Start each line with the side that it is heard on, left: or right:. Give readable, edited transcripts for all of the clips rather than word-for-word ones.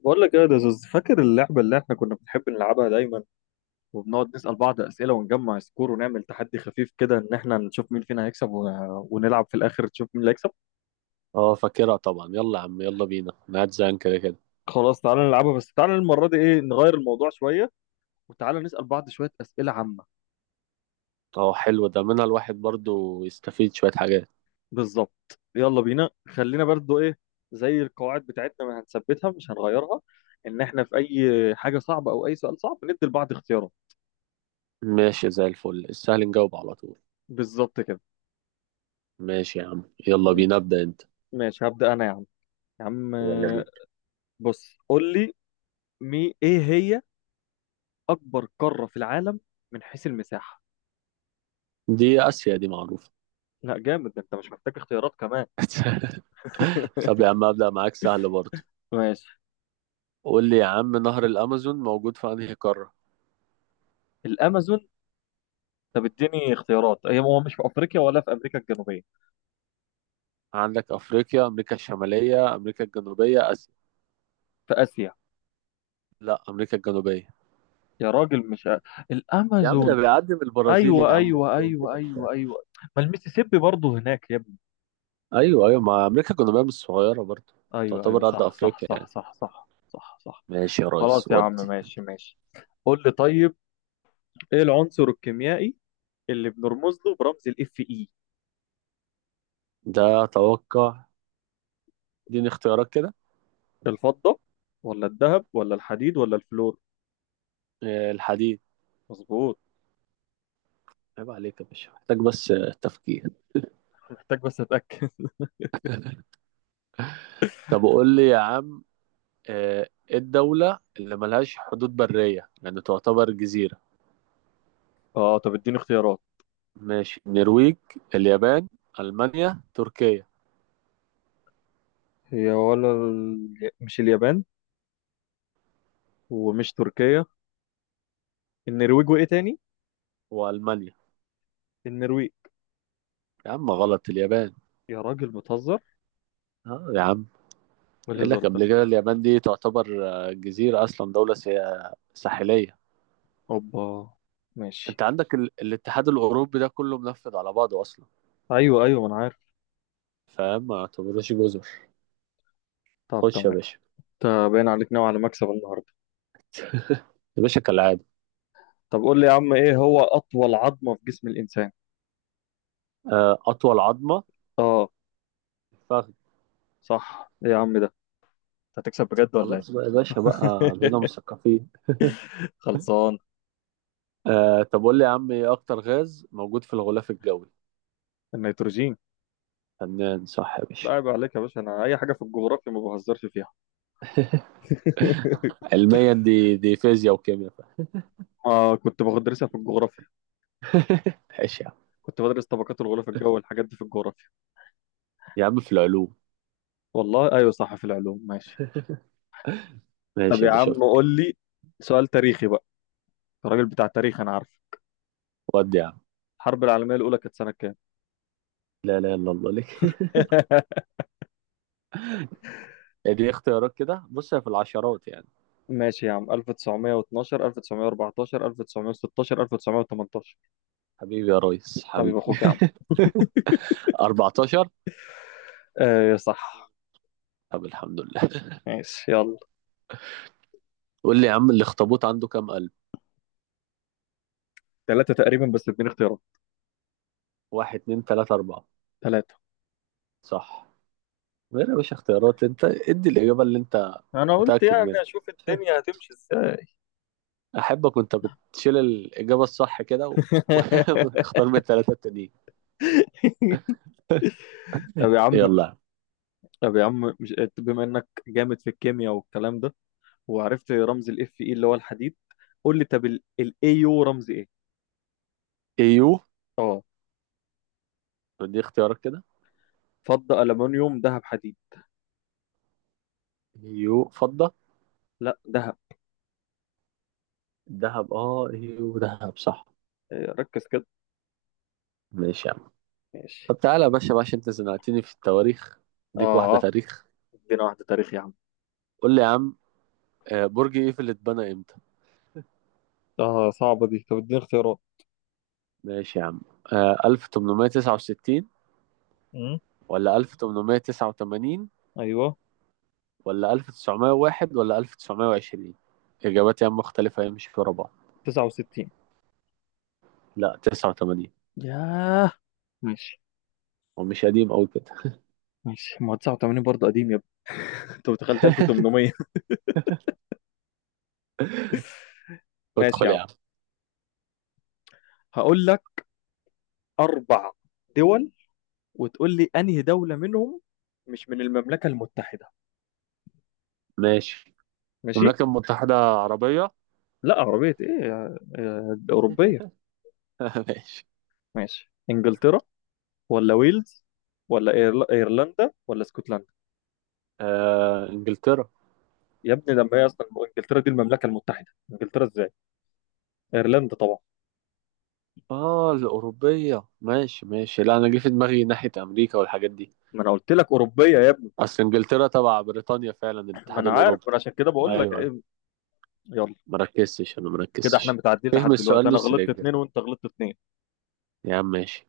left: بقول لك ايه ده زوز، فاكر اللعبه اللي احنا كنا بنحب نلعبها دايما، وبنقعد نسال بعض اسئله، ونجمع سكور، ونعمل تحدي خفيف كده، ان احنا نشوف مين فينا هيكسب ونلعب في الاخر تشوف مين اللي هيكسب.
right: اه فاكرها طبعا، يلا يا عم يلا بينا. انا قاعد زهقان كده كده.
left: خلاص، تعالى نلعبها، بس تعالى المره دي ايه، نغير الموضوع شويه، وتعالى نسال بعض شويه اسئله عامه.
right: اه، حلو ده، منها الواحد برضو يستفيد شوية حاجات.
left: بالظبط، يلا بينا. خلينا برضو ايه، زي القواعد بتاعتنا ما هنثبتها، مش هنغيرها، ان احنا في اي حاجه صعبه او اي سؤال صعب ندي لبعض اختيارات.
right: ماشي، زي الفل، السهل نجاوب على طول.
left: بالظبط كده.
right: ماشي يا عم، يلا بينا
left: ماشي،
right: ابدأ انت.
left: ماشي هبدا انا يا عم. يا عم
right: يلا
left: آه،
right: بينا.
left: بص قول لي، ايه هي اكبر قارة في العالم من حيث المساحة؟
right: دي آسيا، دي معروفة.
left: لا جامد، ده انت مش محتاج اختيارات كمان.
right: طب يا عم، ابدأ معاك سهل برضو.
left: ماشي.
right: قول لي يا عم، نهر الأمازون موجود في أنهي قارة؟
left: الامازون؟ طب اديني اختيارات، هي هو مش في افريقيا ولا في امريكا الجنوبية؟
right: عندك أفريقيا، أمريكا الشمالية، أمريكا الجنوبية، آسيا.
left: في اسيا؟
right: لا، أمريكا الجنوبية.
left: يا راجل، مش أ...
right: يا عم ده
left: الامازون
right: بيعدي من البرازيل يا
left: ايوه
right: عم،
left: ايوه
right: وكولومبيا.
left: ايوه ايوه ايوه، ما الميسيسيبي برضه هناك يا ابني.
right: ايوه ايوه، مع امريكا كنا بقى، مش صغيره برضه.
left: ايوه ايوه،
right: تعتبر قد
left: صح صح
right: افريقيا
left: صح
right: يعني.
left: صح صح صح صح.
right: ماشي يا ريس،
left: خلاص يا عم،
right: ودي.
left: ماشي ماشي. قول لي طيب، ايه العنصر الكيميائي اللي بنرمز له برمز الاف اي؟
right: ده اتوقع. اديني اختيارات كده.
left: الفضة ولا الذهب ولا الحديد ولا الفلور؟
right: الحديد.
left: مظبوط.
right: عيب عليك يا باشا، محتاج بس تفكير.
left: محتاج بس اتأكد.
right: طب قول لي يا عم، ايه الدوله اللي ملهاش حدود بريه يعني تعتبر جزيره؟
left: اه، طب اديني اختيارات.
right: ماشي، النرويج، اليابان، المانيا، تركيا.
left: هي ولا مش اليابان، ومش تركيا؟ النرويج وايه تاني؟
right: والمانيا.
left: النرويج.
right: يا عم غلط، اليابان.
left: يا راجل بتهزر،
right: اه يا عم.
left: ايه
right: قال لك
left: الهزار ده؟
right: قبل كده اليابان دي تعتبر جزيره، اصلا دوله ساحليه.
left: اوبا. ماشي.
right: انت عندك الاتحاد الاوروبي ده كله منفذ على بعضه اصلا.
left: ايوه ايوه، ما انا عارف.
right: فاهم، ما يعتبروش جزر.
left: طب
right: خش يا
left: تمام.
right: باشا.
left: انت باين عليك نوع على مكسب النهارده.
right: يا باشا كالعاده.
left: طب قول لي يا عم، ايه هو اطول عظمة في جسم الانسان؟
right: اطول عظمه،
left: اه.
right: الفخذ.
left: صح. ايه يا عم ده، انت هتكسب بجد ولا
right: خلاص بقى يا باشا، بقى بقينا
left: ايه؟
right: مثقفين.
left: خلصان.
right: طب قول لي يا عم، ايه اكتر غاز موجود في الغلاف الجوي؟
left: النيتروجين.
right: فنان، صح يا
left: لا
right: باشا.
left: عيب عليك يا باشا، انا اي حاجه في الجغرافيا ما بهزرش فيها.
right: علميا، دي فيزياء وكيمياء.
left: ما كنت بدرسها في الجغرافيا.
right: ماشي يا عم.
left: كنت بدرس طبقات الغلاف الجوي والحاجات دي في الجغرافيا.
right: يا عم في العلوم.
left: والله ايوه صح، في العلوم، ماشي. طب
right: ماشي يا
left: يا
right: باشا.
left: عم قول لي، سؤال تاريخي بقى. أنت راجل بتاع تاريخ انا عارف.
right: ودي يا عم.
left: الحرب العالميه الاولى كانت سنه كام؟
right: لا لا، الا الله لك. دي اختيارات كده، بص هي في العشرات يعني.
left: ماشي يا عم، 1912، 1914، 1916، 1918.
right: حبيبي يا ريس،
left: حبيب
right: حبيبي.
left: اخوك يا عم.
right: 14.
left: ايه صح.
right: طب الحمد لله.
left: ماشي، يلا.
right: قول لي يا عم، الاخطبوط عنده كام قلب؟
left: ثلاثة تقريبا، بس اديني اختيارات.
right: واحد، اتنين، تلاتة، أربعة.
left: ثلاثة.
right: صح. غير يا باشا اختيارات، انت ادي الإجابة اللي انت
left: انا قلت
right: متأكد منها.
left: يعني اشوف الدنيا هتمشي ازاي.
right: أحبك وانت بتشيل الإجابة الصح كده وتختار من التلاتة التانيين.
left: طب يا عم،
right: يلا.
left: مش بما انك جامد في الكيمياء والكلام ده، وعرفت رمز الاف اي اللي هو الحديد، قول لي طب، الايو رمز ايه؟
right: ايو.
left: اه.
right: دي اختيارات كده.
left: فضة، ألمنيوم، ذهب، حديد.
right: ايو فضة.
left: لا، ذهب.
right: دهب، اه ايو دهب، صح.
left: ركز كده.
right: ماشي يا عم.
left: ماشي.
right: طب تعالى يا باشا بقى، عشان انت زنقتني في التواريخ، اديك واحدة
left: اه،
right: تاريخ.
left: ادينا واحدة تاريخ يا عم.
right: قول لي يا عم، برج ايفل اتبنى امتى؟
left: اه صعبة دي، طب اديني اختيارات.
right: ماشي يا عم. 1869
left: امم.
right: ولا 1889
left: ايوه.
right: ولا 1901 ولا 1920؟ إجابات يا عم مختلفة، هي مش في بعض.
left: 69.
right: لا، 89.
left: ياه. ماشي.
right: هو مش قديم أوي كده.
left: ماشي، ما هو 89 برضه قديم يا ابني. انت دخلت 1800. ماشي
right: ادخل
left: يا
right: يا
left: عم،
right: عم.
left: هقول لك اربع دول وتقول لي انهي دولة منهم مش من المملكة المتحدة.
right: ماشي.
left: ماشي.
right: المملكة المتحدة عربية؟
left: لا عربية ايه، أوروبية.
right: ماشي.
left: ماشي. انجلترا ولا ويلز ولا ايرلندا ولا اسكتلندا؟
right: إنجلترا.
left: يا ابني لما هي اصلا انجلترا دي المملكة المتحدة، انجلترا ازاي؟ ايرلندا طبعا.
right: الأوروبية، ماشي ماشي. لا، أنا جه في دماغي ناحية أمريكا والحاجات دي.
left: ما انا قلت لك أوروبية يا ابني.
right: أصل إنجلترا تبع بريطانيا فعلا
left: ما
right: الاتحاد
left: انا عارف،
right: الأوروبي.
left: ما انا عشان كده
right: أيوه
left: بقول لك
right: أيوه.
left: ايه. يلا.
right: مركزتش، أنا
left: كده احنا
right: مركزتش.
left: متعادلين
right: فهم
left: لحد
right: السؤال
left: دلوقتي، انا
right: نص
left: غلطت
right: الإجابة.
left: اتنين وانت غلطت اتنين.
right: يا عم ماشي.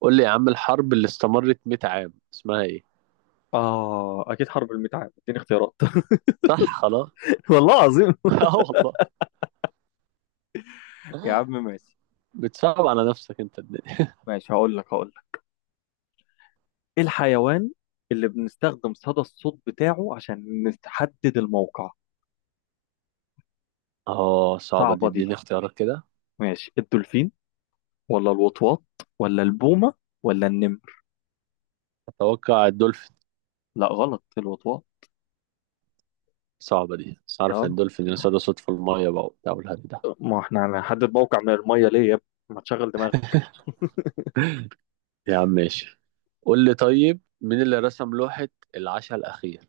right: قول لي يا عم، الحرب اللي استمرت 100 عام اسمها ايه؟
left: اه اكيد حرب الميت عام، اديني اختيارات.
right: صح، خلاص.
left: والله العظيم.
right: اه والله.
left: يا عم ماشي.
right: بتصعب على نفسك انت الدنيا.
left: ماشي هقول لك، هقول. ايه الحيوان اللي بنستخدم صدى الصوت بتاعه عشان نحدد الموقع؟
right: اه، صعبة دي،
left: صعبة
right: اديني
left: دي.
right: اختيارات كده.
left: ماشي، الدولفين ولا الوطواط ولا البومة ولا النمر؟
right: اتوقع الدولفين.
left: لا غلط، الوطواط.
right: صعبة دي، بس عارف ان
left: اه.
right: الدولفين يصطاد صوت في المية بقى وبتاع والهري ده.
left: ما احنا هنحدد موقع من المية ليه يا ابني؟ ما تشغل دماغك.
right: يا عم ماشي. قول لي طيب، مين اللي رسم لوحة العشاء الأخير؟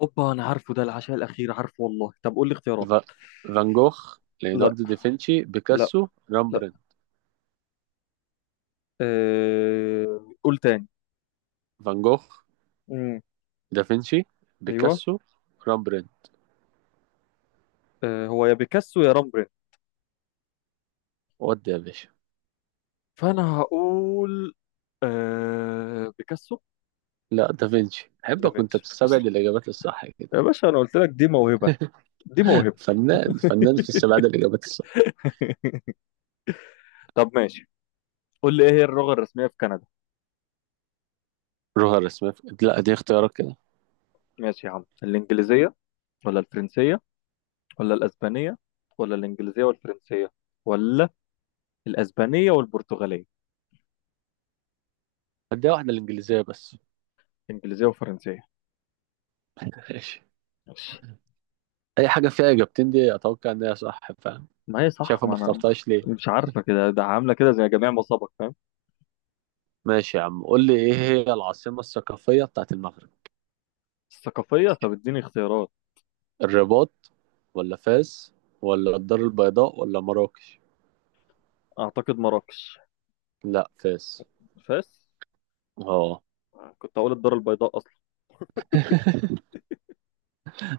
left: اوبا، انا عارفه ده، العشاء الاخير، عارفه والله. طب قول لي اختيارات.
right: ف... فان جوخ،
left: لا.
right: ليوناردو دافنشي،
left: لا.
right: بيكاسو،
left: لا.
right: رامبرين.
left: اه... قول تاني.
right: فان جوخ.
left: امم.
right: دافنشي.
left: ايوه.
right: بيكاسو. رامبرين.
left: اه، هو يا بيكاسو يا رامبرين.
right: ودي يا باشا.
left: فانا هقول بيكاسو.
right: لا، دافنشي. احبك وانت
left: دافنشي اصل.
right: بتستبعد الاجابات الصح كده.
left: يا باشا انا قلت لك دي موهبة، دي موهبة.
right: فنان فنان في استبعاد الاجابات الصح.
left: طب ماشي. قول لي ايه هي اللغة الرسمية في كندا؟
right: جوهر اسمها. لا، دي اختيارات كده.
left: ماشي يا عم، الانجليزية ولا الفرنسية ولا الاسبانية ولا الانجليزية والفرنسية ولا الاسبانية والبرتغالية؟
right: هديها واحده، الانجليزيه بس.
left: انجليزية وفرنسية.
right: ماشي.
left: ماشي.
right: اي حاجه فيها اجابتين دي اتوقع ان هي صح، فاهم.
left: ما هي صح،
right: شايفه، ما
left: ما انا
right: اخترتهاش ليه.
left: مش عارفة كده، ده عاملة كده زي جميع مصابك، فاهم.
right: ماشي يا عم، قول لي ايه هي العاصمه الثقافيه بتاعت المغرب؟
left: الثقافية؟ طب اديني اختيارات.
right: الرباط، ولا فاس، ولا الدار البيضاء، ولا مراكش.
left: اعتقد مراكش.
right: لا، فاس.
left: فاس؟
right: اه.
left: كنت اقول الدار البيضاء اصلا.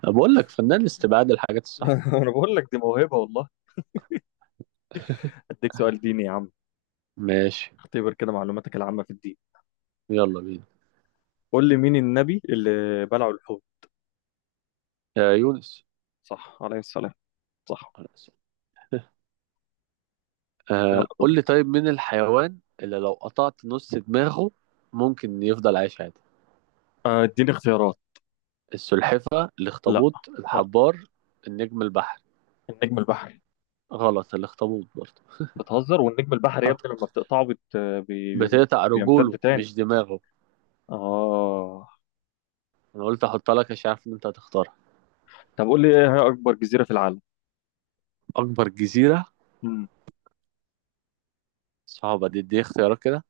right: بقول لك فنان استبعاد الحاجات الصح.
left: انا بقول لك دي موهبة والله. اديك سؤال ديني يا عم.
right: ماشي.
left: اختبر كده معلوماتك العامة في الدين.
right: يلا بينا.
left: قول لي مين النبي اللي بلعه الحوت؟
right: يا يونس.
left: صح، عليه السلام. صح. يلا دور.
right: قول لي طيب، مين الحيوان اللي لو قطعت نص دماغه ممكن يفضل عايش عادي؟
left: اديني اختيارات.
right: السلحفة،
left: لا.
right: الاخطبوط،
left: لا.
right: الحبار، النجم البحري.
left: النجم البحري.
right: غلط، الاخطبوط برضه.
left: بتهزر، والنجم البحري يا
right: ها.
left: ابني لما بتقطعه بي...
right: بتقطع رجوله
left: بيمتد تاني.
right: مش دماغه.
left: اه.
right: انا قلت احطها لك عشان عارف ان انت هتختارها.
left: طب قول لي، ايه هي اكبر جزيرة في العالم؟
right: اكبر جزيرة.
left: مم.
right: صعبة دي اختيارات كده.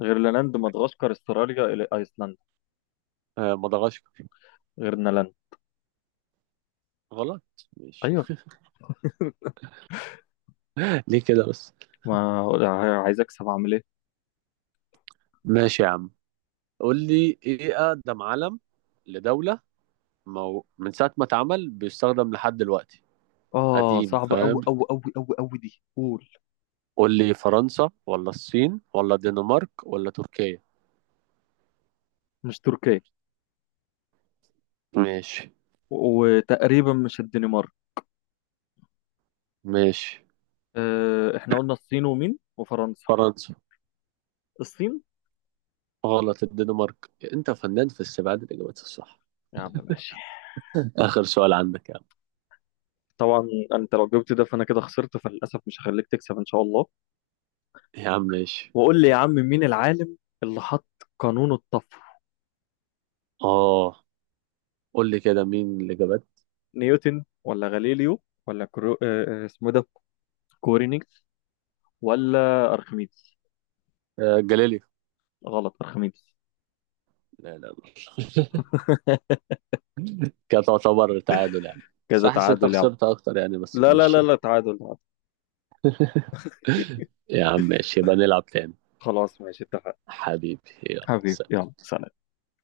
left: غرينلاند، مدغشقر، استراليا، الى ايسلندا.
right: مدغشقر.
left: غرينلاند.
right: غلط. ماشي.
left: ايوه.
right: ليه كده بس.
left: ما عايز اكسب، اعمل ايه؟
right: ماشي يا عم. قول لي ايه اقدم علم لدولة من ساعة ما اتعمل بيستخدم لحد دلوقتي؟
left: اه
right: قديم،
left: صعبة قوي
right: فاهم.
left: قوي قوي قوي قوي دي، قول.
right: قول لي، فرنسا ولا الصين ولا الدنمارك ولا تركيا؟
left: مش تركيا.
right: ماشي.
left: وتقريبا مش الدنمارك.
right: ماشي.
left: احنا قلنا الصين ومين وفرنسا.
right: فرنسا.
left: الصين.
right: غلط، الدنمارك. انت فنان في استبعاد الاجابات الصح.
left: يا عم ماشي.
right: اخر سؤال عندك يا عم.
left: طبعا. انت لو جبت ده فانا كده خسرت، فللاسف مش هخليك تكسب ان شاء الله.
right: يا عم ماشي.
left: وقول لي يا عم، مين العالم اللي حط قانون الطفو؟
right: اه، قول لي كده مين الاجابات.
left: نيوتن ولا غاليليو ولا كرو... آه، آه، اسمه إيه ده، كورينيكس، ولا ارخميدس؟
right: جاليليو.
left: غلط، ارخميدس.
right: لا لا لا. كانت تعتبر تعادل يعني.
left: كذا
right: صح، انت
left: تعادل يا عم.
right: خسرت اكتر يعني، بس
left: لا لا لا
right: ماشي.
left: لا، تعادل تعادل.
right: يا عم ماشي، يبقى نلعب تاني.
left: خلاص ماشي، اتفقنا.
right: حبيبي. يلا
left: حبيبي
right: سلام.
left: يلا، سلام.